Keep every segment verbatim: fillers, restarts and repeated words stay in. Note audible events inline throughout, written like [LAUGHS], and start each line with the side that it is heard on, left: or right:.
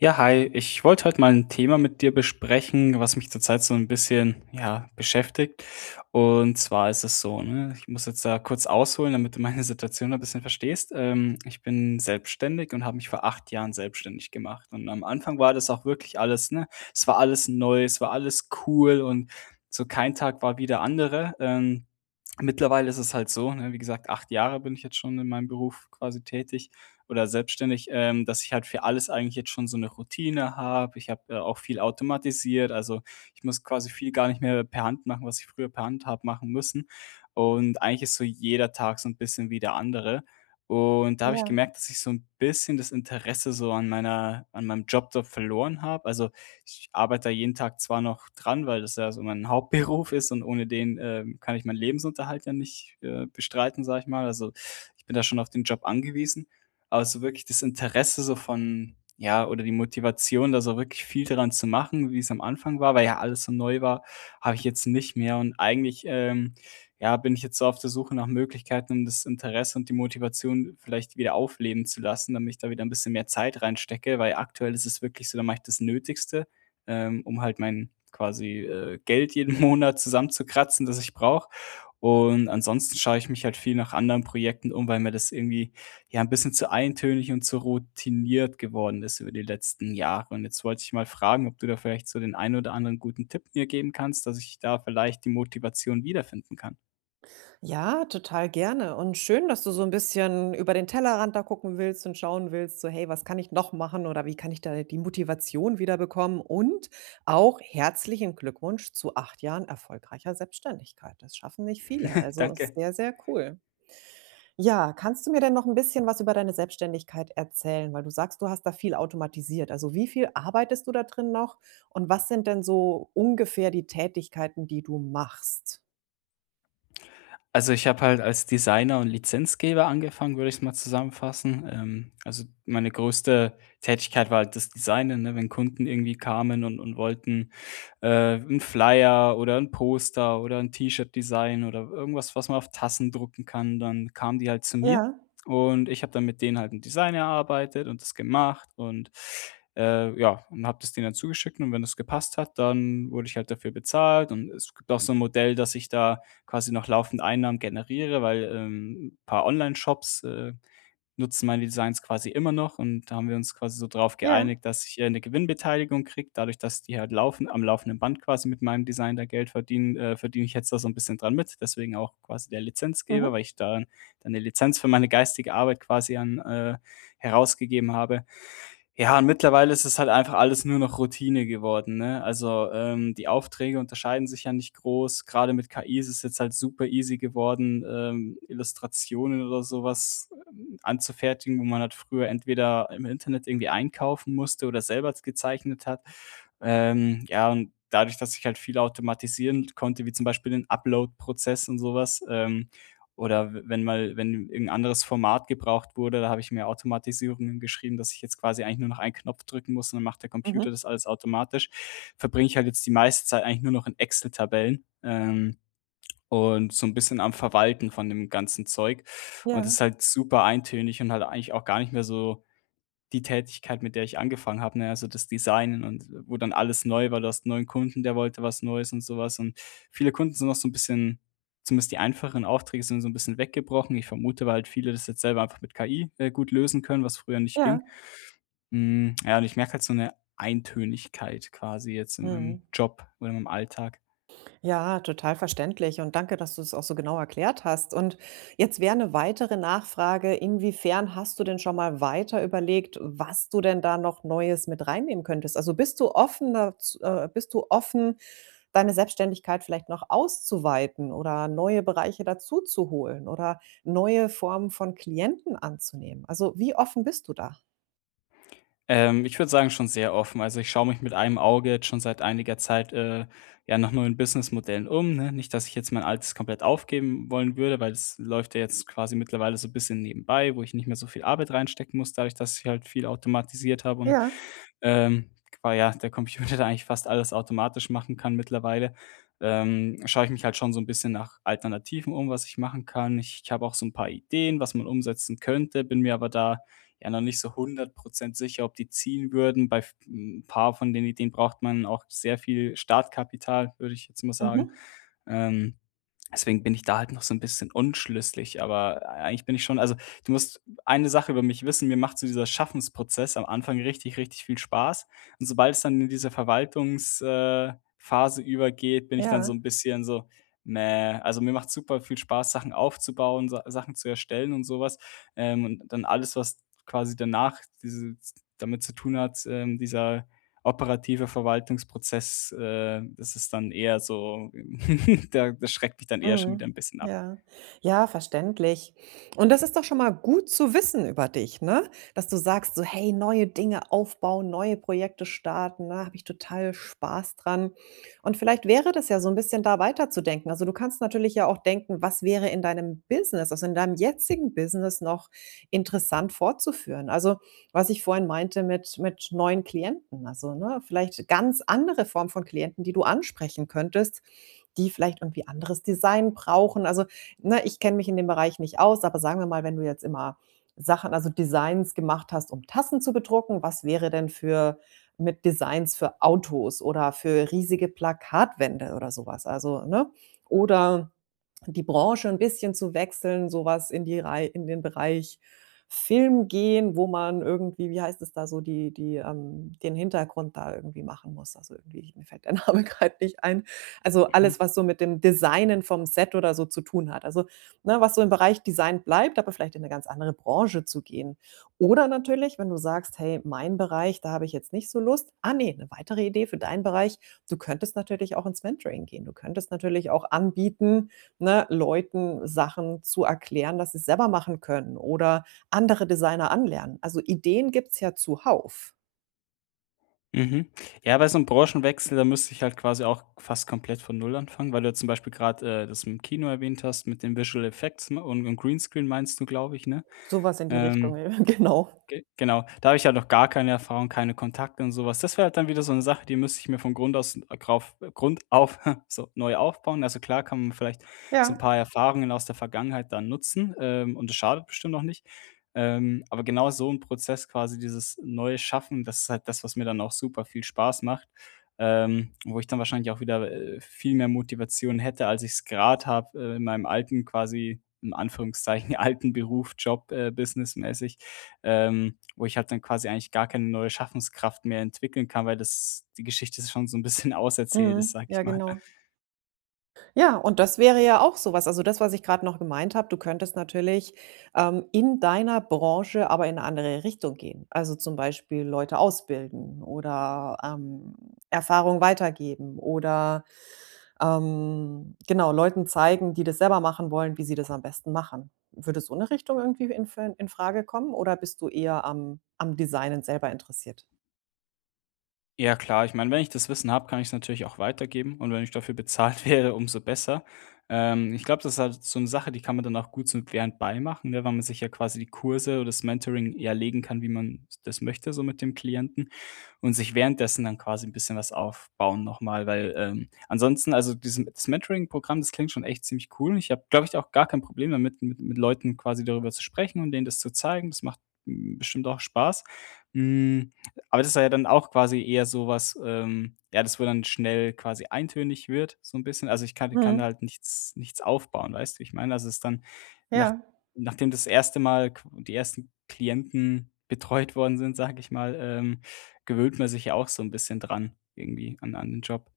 left: Ja, hi. Ich wollte heute mal ein Thema mit dir besprechen, was mich zurzeit so ein bisschen, ja, beschäftigt. Und zwar ist es so, ne, ich muss jetzt da kurz ausholen, damit du meine [LAUGHS] Situation ein bisschen verstehst. Ähm, ich bin selbstständig und habe mich vor acht Jahren selbstständig gemacht. Und am Anfang war das auch wirklich alles, ne, es war alles neu, es war alles cool und so kein Tag war wie der andere. Ähm, mittlerweile ist es halt so, ne, wie gesagt, acht Jahre bin ich jetzt schon in meinem Beruf quasi tätig oder selbstständig, ähm, dass ich halt für alles eigentlich jetzt schon so eine Routine habe. Ich habe, äh, auch viel automatisiert, also, ich muss quasi viel gar nicht mehr per Hand machen, was ich früher per Hand habe machen müssen. Und eigentlich ist so jeder Tag so ein bisschen wie der andere. Und da habe ich
right: Ja.
left: gemerkt, dass ich so ein bisschen das Interesse so an meiner an meinem Job da verloren habe. Also, ich arbeite da jeden Tag zwar noch dran, weil das ja so mein [LAUGHS] Hauptberuf ist und ohne den, ähm, kann ich meinen Lebensunterhalt ja nicht, äh, bestreiten, sage ich mal. Also, ich bin da schon auf den Job angewiesen. Aber so wirklich das Interesse so von ja, oder die Motivation, da so wirklich viel dran zu machen, wie es am Anfang war, weil ja alles so neu war, habe ich jetzt nicht mehr. Und eigentlich, ähm, ja, bin ich jetzt so auf der Suche nach Möglichkeiten, um das Interesse und die Motivation vielleicht wieder aufleben zu lassen, damit ich da wieder ein bisschen mehr Zeit reinstecke, weil aktuell ist es wirklich so, da mache ich das Nötigste, ähm, um halt mein quasi, äh, Geld jeden [LAUGHS] Monat zusammenzukratzen, das ich brauche. Und ansonsten schaue ich mich halt viel nach anderen Projekten um, weil mir das irgendwie ja, ein bisschen zu eintönig und zu routiniert geworden ist über die letzten Jahre. Und jetzt wollte ich mal fragen, ob du da vielleicht so den einen oder anderen guten Tipp mir geben kannst, dass ich da vielleicht die Motivation wiederfinden kann.
right: Ja, total gerne und schön, dass du so ein bisschen über den Tellerrand da gucken willst und schauen willst, so: „Hey, was kann ich noch machen oder wie kann ich da die Motivation wiederbekommen?“ Und auch herzlichen Glückwunsch zu acht Jahren erfolgreicher Selbstständigkeit. Das schaffen nicht viele,
left: [LAUGHS]
right: also ist
left: Danke.
right: sehr, sehr cool. Ja, kannst du mir denn noch ein bisschen was über deine Selbstständigkeit erzählen? Weil du sagst, du hast da viel automatisiert. Also, wie viel arbeitest du da drin noch und was sind denn so ungefähr die Tätigkeiten, die du machst?
left: Also, ich habe halt als Designer und Lizenzgeber angefangen, würde ich's mal zusammenfassen. Ähm, also, meine größte Tätigkeit war halt das Designen, ne? Wenn Kunden irgendwie kamen und und wollten äh, 'n Flyer oder ein Poster oder ein T-Shirt-Design oder irgendwas, was man auf Tassen drucken kann. Dann kamen die halt zu mir
right: Ja,
left: und ich habe dann mit denen halt ein Design erarbeitet und das gemacht und, äh, ja, und habe das denen dann zugeschickt und wenn das gepasst hat, dann wurde ich halt dafür bezahlt und es gibt auch so ein Modell, dass ich da quasi noch laufend Einnahmen generiere, weil, ähm, ein paar Onlineshops, äh, nutzen meine Designs quasi immer noch und da haben wir uns quasi so drauf
right: ja.
left: geeinigt, dass ich, äh, 'ne Gewinnbeteiligung kriege. Dadurch, dass die halt laufen am laufenden Band quasi mit meinem Design da Geld verdienen, äh, verdiene ich jetzt da so ein bisschen dran mit. Deswegen auch quasi der Lizenzgeber,
right: Mhm.
left: weil ich da dann eine Lizenz für meine geistige Arbeit quasi an äh, herausgegeben habe. Ja, und mittlerweile ist es halt einfach alles nur noch Routine geworden, ne? Also, ähm, die Aufträge unterscheiden sich ja nicht groß. Gerade mit K I ist es jetzt halt super easy geworden, ähm, Illustrationen oder sowas ähm, anzufertigen, wo man halt früher entweder im Internet irgendwie einkaufen musste oder selber gezeichnet hat. Ähm, ja, und dadurch, dass ich halt viel automatisieren konnte, wie zum Beispiel den Upload-Prozess und sowas. ähm, oder w wenn mal wenn irgendein anderes Format gebraucht wurde, da habe ich mir Automatisierungen geschrieben, dass ich jetzt quasi eigentlich nur noch einen Knopf drücken muss und dann macht der Computer
right: Mhm.
left: das alles automatisch. Verbringe ich halt jetzt die meiste Zeit eigentlich nur noch in Excel-Tabellen, ähm, und so ein bisschen am Verwalten von dem ganzen Zeug. Und das
right: Ja,
left: ist halt super eintönig und halt eigentlich auch gar nicht mehr so die Tätigkeit, mit der ich angefangen habe, ne, also das Designen und äh, wo dann alles neu war. Du hast 'n neuen Kunden, der wollte was Neues und sowas. Und viele Kunden sind noch so ein bisschen, zumindest die einfacheren Aufträge sind so ein bisschen weggebrochen. Ich vermute, weil halt viele das jetzt selber einfach mit K I, äh, gut lösen können, was früher nicht ging.
right: ja.
left: Hm, ja, und ich merke halt so eine Eintönigkeit quasi jetzt in meinem
right: Mhm.
left: Job oder in meinem Alltag.
right: Ja, total verständlich und danke, dass du es auch so genau erklärt hast. Und jetzt wäre eine weitere Nachfrage: Inwiefern hast du denn schon mal weiter überlegt, was du denn da noch Neues mit reinnehmen könntest? Also, bist du offen daz äh, bist du offen, deine Selbstständigkeit vielleicht noch auszuweiten oder neue Bereiche dazuzuholen oder neue Formen von Klienten anzunehmen? Also, wie offen bist du da?
left: Ähm, ich würde sagen, schon sehr offen. Also, ich schaue mich mit einem Auge jetzt schon seit einiger Zeit, äh, ja, nach neuen Businessmodellen um, ne? Nicht, dass ich jetzt mein altes komplett aufgeben wollen würde, weil es läuft ja jetzt quasi mittlerweile so ein bisschen nebenbei, wo ich nicht mehr so viel Arbeit reinstecken muss, dadurch, dass ich halt viel automatisiert habe und
right: Ja.
left: ähm, weil ja der Computer [LAUGHS] da eigentlich fast alles automatisch machen kann mittlerweile, ähm, schaue ich mich halt schon so ein bisschen nach Alternativen um, was ich machen kann. Ich ich habe auch so ein paar Ideen, was man umsetzen könnte, bin mir aber da ja noch nicht so hundert Prozent sicher, ob die ziehen würden. Bei v 'n paar von den Ideen braucht man auch sehr viel Startkapital, würde ich jetzt mal sagen.
right: Mhm.
left: Ähm, deswegen bin ich da halt noch so ein bisschen unschlüssig, aber eigentlich bin ich schon, also, du musst eine Sache über mich wissen, mir macht so dieser Schaffensprozess am Anfang richtig, richtig viel Spaß. Und sobald es dann in diese Verwaltungsphase äh, Phase übergeht, bin ich dann so
right: Ja.
left: ein bisschen so: „Mäh.“ Also, mir macht super viel Spaß, Sachen aufzubauen, Sa Sachen zu erstellen und sowas. Ähm, und dann alles, was quasi danach diese damit zu tun hat, ähm, dieser operative Verwaltungsprozess, äh, das ist dann eher so [LAUGHS] der das schreckt mich dann eher schon wieder
right: Mhm.
left: ein bisschen ab.
right: Ja. Ja, verständlich. Und das ist doch schon mal gut zu wissen über dich, ne? Dass du sagst so: „Hey, neue Dinge aufbauen, neue Projekte starten, ne, habe ich total Spaß dran.“ Und vielleicht wäre das ja so ein bisschen da weiterzudenken. Also, du kannst natürlich ja auch denken, was wäre in deinem Business, also, in deinem jetzigen Business noch interessant fortzuführen. Also, was ich vorhin meinte mit mit neuen Klienten, also, ne, vielleicht ganz andere Form von Klienten, die du ansprechen könntest, die vielleicht irgendwie anderes Design brauchen. Also, ne, ich kenne mich in dem Bereich nicht aus, aber sagen wir mal, wenn du jetzt immer Sachen, also Designs gemacht hast, um Tassen zu bedrucken, was wäre denn für mit Designs für Autos oder für riesige Plakatwände oder sowas? Also, ne? Oder die Branche ein bisschen zu wechseln, sowas in die Rei in den Bereich Film gehen, wo man irgendwie, wie heißt es da so, die die, ähm den Hintergrund da irgendwie machen muss. Also, irgendwie [LAUGHS] mir fällt der Name [LAUGHS] grad nicht ein. Also,
left: Mhm.
right: alles, was so mit dem Designen vom Set oder so zu tun hat. Also, ne, was so im Bereich Design bleibt, aber vielleicht in 'ne ganz andere Branche zu gehen. Oder natürlich, wenn du sagst: „Hey, mein Bereich, da habe ich jetzt nicht so Lust.“ Ah ne, 'ne weitere Idee für deinen Bereich: Du könntest natürlich auch ins Mentoring gehen. Du könntest natürlich auch anbieten, ne, Leuten Sachen zu erklären, dass sie's selber machen können oder andere Designer anlernen. Also, Ideen gibt's ja zuhauf.
left: Mhm. Ja, bei so einem Branchenwechsel, da müsste ich halt quasi auch fast komplett von Null anfangen, weil du ja zum Beispiel gerade äh, das im Kino erwähnt hast mit den Visual Effects, ne, und und Greenscreen meinst du, glaube ich, ne?
right: So was in die Richtung,
left: Ähm
right: [LAUGHS] genau.
left: Ge genau. Da habe ich halt noch gar keine Erfahrung, keine Kontakte und so was. Das wäre halt dann wieder so 'ne Sache, die müsste ich mir von Grund aus grauf Grund auf [LAUGHS] so neu aufbauen. Also, klar kann man vielleicht so 'n
right: Ja,
left: paar Erfahrungen aus der Vergangenheit dann nutzen, ähm, und das schadet bestimmt auch nicht. Ähm, aber genau so 'n Prozess quasi, dieses neue Schaffen, das ist halt das, was mir dann auch super viel Spaß macht, ähm, wo ich dann wahrscheinlich auch wieder, äh, viel mehr Motivation hätte, als ich's grad habe, äh, in meinem alten quasi in Anführungszeichen [LAUGHS] alten Beruf, Job, äh, businessmäßig ähm, wo ich halt dann quasi eigentlich gar keine neue Schaffenskraft mehr entwickeln kann, weil das die Geschichte schon so ein bisschen [LAUGHS] auserzählt ist,
right: mhm,
left: sag ich
right: ja,
left: mal.
right: genau. Ja, und das wäre ja auch sowas. Also, das, was ich gerade noch gemeint habe, du könntest natürlich, ähm, in deiner Branche aber in eine andere Richtung gehen. Also, zum Beispiel Leute ausbilden oder, ähm, Erfahrung weitergeben oder ähm, genau, Leuten zeigen, die das selber machen wollen, wie sie das am besten machen. Würde so eine Richtung irgendwie in Fra- in Frage kommen oder bist du eher am am Designen selber interessiert?
left: Ja klar, ich meine, wenn ich das Wissen habe, kann ich es natürlich auch weitergeben und wenn ich dafür bezahlt [LAUGHS] werde, umso besser. Ähm, ich glaube, das ist halt so eine Sache, die kann man dann auch gut so während beimachen, ne, weil man sich ja quasi die Kurse oder das Mentoring ja legen kann, wie man das möchte, so mit dem Klienten. Und sich währenddessen dann quasi ein bisschen was aufbauen nochmal, weil, ähm, ansonsten, also diesem das Mentoring-Programm, das klingt schon echt ziemlich cool. Ich habe, glaube ich, auch gar kein Problem damit, mit mit Leuten quasi darüber zu sprechen und denen das zu zeigen. Das macht, hm, bestimmt auch Spaß. Hm, aber das ist ja dann auch quasi eher so was, ähm ja, das wo dann schnell quasi eintönig wird, so ein bisschen. Also, ich kann ich kann da
right: Mhm,
left: halt nichts nichts aufbauen, weißt du, wie ich meine? Also, es ist dann nach
right: ja.
left: nachdem das erste Mal qu die ersten Klienten betreut worden sind, sage ich mal, ähm, gewöhnt man sich ja auch so 'n bisschen dran irgendwie an an den Job.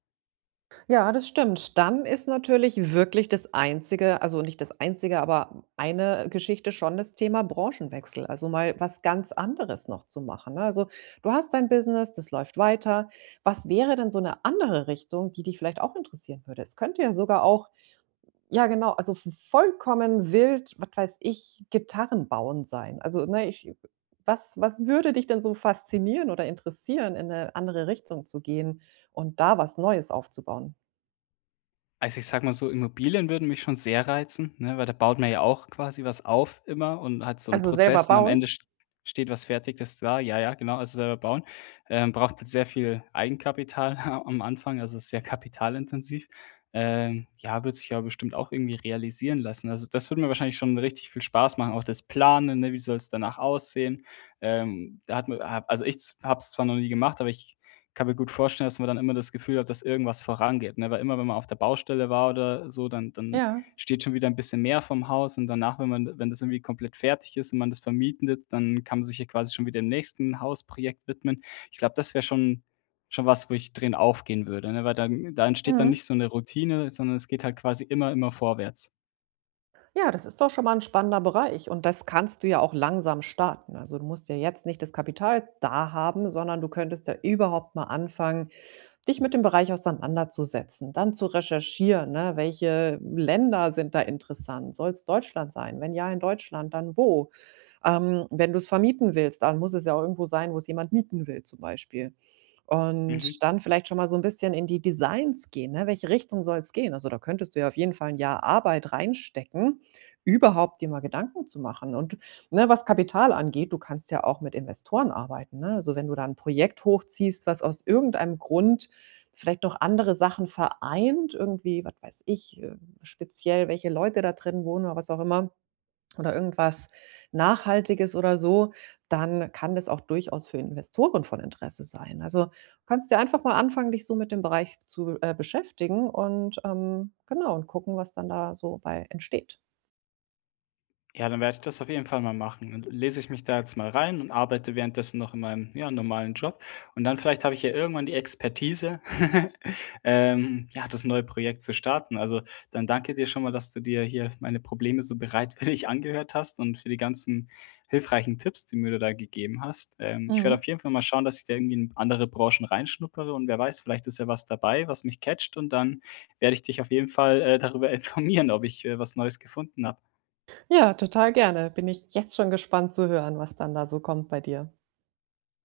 right: Ja, das stimmt. Dann ist natürlich wirklich das einzige, also nicht das einzige, aber eine Geschichte schon das Thema Branchenwechsel, also mal was ganz anderes noch zu machen, ne? Also, du hast dein Business, das läuft weiter. Was wäre denn so eine andere Richtung, die dich vielleicht auch interessieren würde? Es könnte ja sogar auch ja genau, also v vollkommen wild, was weiß ich, Gitarren bauen sein. Also, ne, ich was was würde dich denn so faszinieren oder interessieren, in eine andere Richtung zu gehen und da was Neues aufzubauen?
left: Also, ich sage mal so, Immobilien würden mich schon sehr reizen, ne, weil da baut man ja auch quasi was auf immer und hat so 'n
right: Also, selber
left: Prozess und am Ende
right: bauen?
left: st steht was Fertiges da. Ja, ja, genau, also selber bauen. Ähm, braucht halt sehr viel Eigenkapital [LAUGHS] am Anfang, also ist sehr kapitalintensiv. Ähm, ja, wird sich ja bestimmt auch irgendwie realisieren lassen. Also, das würde mir wahrscheinlich schon richtig viel Spaß machen, auch das Planen, ne? Wie soll's danach aussehen? Ähm, da hat man ha also ich z habe es zwar noch nie gemacht, aber ich kann mir gut vorstellen, dass man dann immer das Gefühl hat, dass irgendwas vorangeht, ne? Weil immer, wenn man auf der Baustelle war oder so, dann dann
right: Ja.
left: steht schon wieder ein bisschen mehr vom Haus und danach, wenn man wenn das irgendwie komplett fertig ist und man das vermietet, dann kann man sich ja quasi schon wieder dem nächsten Hausprojekt widmen. Ich glaube, das wäre schon schon was, wo ich drin aufgehen würde, ne? Weil dann da entsteht dann
right: Mhm.
left: nicht so eine Routine, sondern es geht halt quasi immer, immer vorwärts.
right: Ja, das ist doch schon mal 'n spannender Bereich und das kannst du ja auch langsam starten. Also, du musst ja jetzt nicht das Kapital da haben, sondern du könntest ja überhaupt mal anfangen, dich mit dem Bereich auseinanderzusetzen, dann zu recherchieren, ne? Welche Länder sind da interessant? Soll's Deutschland sein? Wenn ja, in Deutschland, dann wo? Ähm, wenn du es vermieten willst, dann muss es ja auch irgendwo sein, wo es jemand mieten will zum Beispiel.
left: Mhm.
right: Und dann vielleicht schon mal so ein bisschen in die Designs gehen, ne? Welche Richtung soll es gehen? Also, da könntest du ja auf jeden Fall ein Jahr Arbeit reinstecken, überhaupt dir mal Gedanken zu machen. Und, ne, was Kapital angeht, du kannst ja auch mit Investoren arbeiten, ne? Also, wenn du da ein Projekt hochziehst, was aus irgendeinem Grund vielleicht noch andere Sachen vereint, irgendwie, was weiß ich, äh, speziell welche Leute da drin wohnen oder was auch immer oder irgendwas Nachhaltiges oder so, dann kann das auch durchaus für Investoren von Interesse sein. Also, kannst dir einfach mal anfangen, dich so mit dem Bereich zu, äh, beschäftigen und, ähm, genau, und gucken, was dann da so bei entsteht.
left: Ja, dann werde ich das auf jeden Fall mal machen. Dann lese ich mich da jetzt mal rein und arbeite währenddessen noch in meinem, ja, normalen Job. Und dann vielleicht habe ich ja irgendwann die Expertise, [LAUGHS] ähm, ja, das neue Projekt zu starten. Also dann danke dir schon mal, dass du dir hier meine Probleme so bereitwillig [LAUGHS] angehört hast und für die ganzen hilfreichen Tipps, die mir du da gegeben hast. Ähm, ich werde
right: Mhm.
left: auf jeden Fall mal schauen, dass ich da irgendwie in andere Branchen reinschnuppere und wer weiß, vielleicht ist ja was dabei, was mich catcht und dann werde ich dich auf jeden Fall äh, darüber [LAUGHS] informieren, ob ich äh, was Neues gefunden habe.
right: Ja, total gerne. Bin ich jetzt schon gespannt zu hören, was dann da so kommt bei dir.